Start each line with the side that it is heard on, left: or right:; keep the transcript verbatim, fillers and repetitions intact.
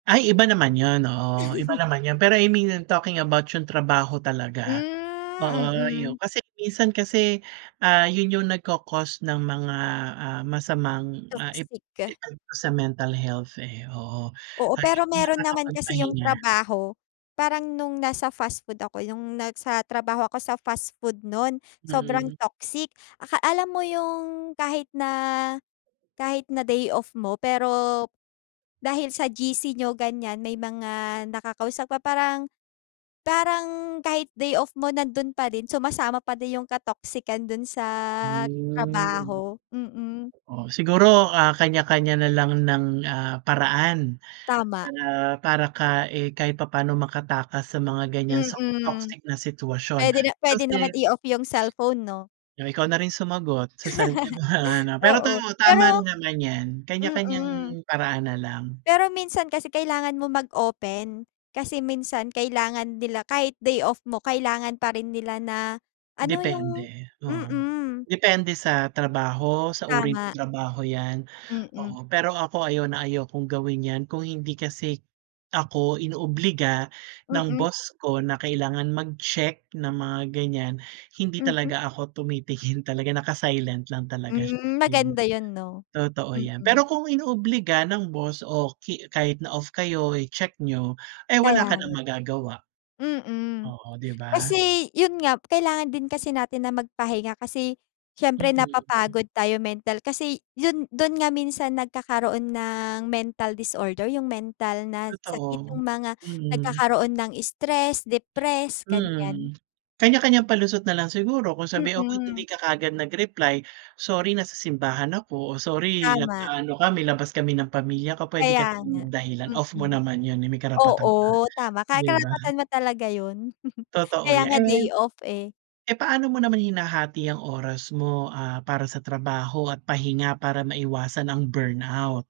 right: Ay iba naman yun. Oo, iba naman yun, pero I mean talking about yung trabaho talaga. Oo
left: Hmm,
right: yun
left: mm.
right: kasi minsan kasi, ah, yun yung nagko-cause ng mga, ah, masamang, ah, ep
left: Toxic.
right: epekto sa mental health, eh, oo,
left: Oo,
right: ay
left: pero meron naman kasi yung
right: nakakapagpahinga.
left: trabaho, parang nung nasa fast food ako nung nasa trabaho ako sa fast food nun, sobrang
right: Mm.
left: toxic. Aka alam mo yung kahit na, kahit na day off mo pero, dahil sa G-C niyo gan'yan may mga nakakausap pa parang, parang kahit day off mo nandun pa din sumasama pa din yung ka-toxican dun sa
right: Hmm.
left: trabaho, mm.
right: Oh, siguro, ah, kanya-kanya na lang ng, ah, paraan,
left: Tama.
right: para, para ka eh, kahit papa'no makatakas sa mga gan'yan sa
left: Mm.
right: toxic na sitwasyon
left: Puwede na puwede naman
right: kasi
left: i-off yung cellphone 'no.
right: O, ikaw na rin sumagot sa sarili mo, pero 'to
left: Oo
right: tama
left: pero
right: rin naman 'yan kanya-kanyang
left: Mm.
right: paraan na lang.
left: Pero minsan kasi kailangan mo mag-open, kasi minsan kailangan nila, kahit day off mo kailangan pa rin nila na, ano yung
right: Depende, oo.
left: mm.
right: Depende sa trabaho, sa uri ng
left: Tama.
right: trabaho 'yan,
left: Mm.
right: oo pero ako ayaw na ayaw kong gawin 'yan kung hindi kasi ako inoobliga ng
left: Mm.
right: boss ko na kailangan mag-check ng mga ganyan hindi
left: Mhm.
right: talaga ako tumitingin, talaga naka-silent lang talaga
left: Hmm,
right: sa'kin.
left: maganda yun 'no,
right: Totoo 'yan,
left: mm.
right: pero kung inoobliga ng boss, o ki kahit na off kayo i-check niyo, eh,
left: Kaya
right: wala ka ng
left: nga.
right: magagawa.
left: Mm.
right: Oo, 'di ba.
left: Kasi yun nga, kailangan din kasi natin na magpahinga kasi, siyempre
right: Mm.
left: napapagod tayo mental. Kasi, yun dun nga minsan nagkakaroon ng mental disorder, yung mental na sakit
right: Totoo,
left: yung mga
right: mm.
left: nagkakaroon ng stress, depress, gan'yan.
right: Mm. Kanya-kanyang palusot na lang siguro kung sabihin [unintelligible] "hindi
left: Mm.
right: ka kaagad nag-reply?" "Sorry, na sa simbahan ako," o "Sorry
left: Tama.
right: nag-aano kami, labas kami ng pamilya ko", puwede ka
left: Kaya
right: naman
left: nga,
right: magdahilan off mo
left: mm.
right: naman yun, eh, may karapatan
left: Oo,
right: ka
left: tama kahit
right: 'di ba.
left: karapatan mo talaga yun,
right: Totoo
left: kaya nga
right: 'yan. Eh,
left: day off eh.
right: eh, paano mo naman hinahati ang oras mo, ah, para sa trabaho at pahinga para maiwasan ang burnout?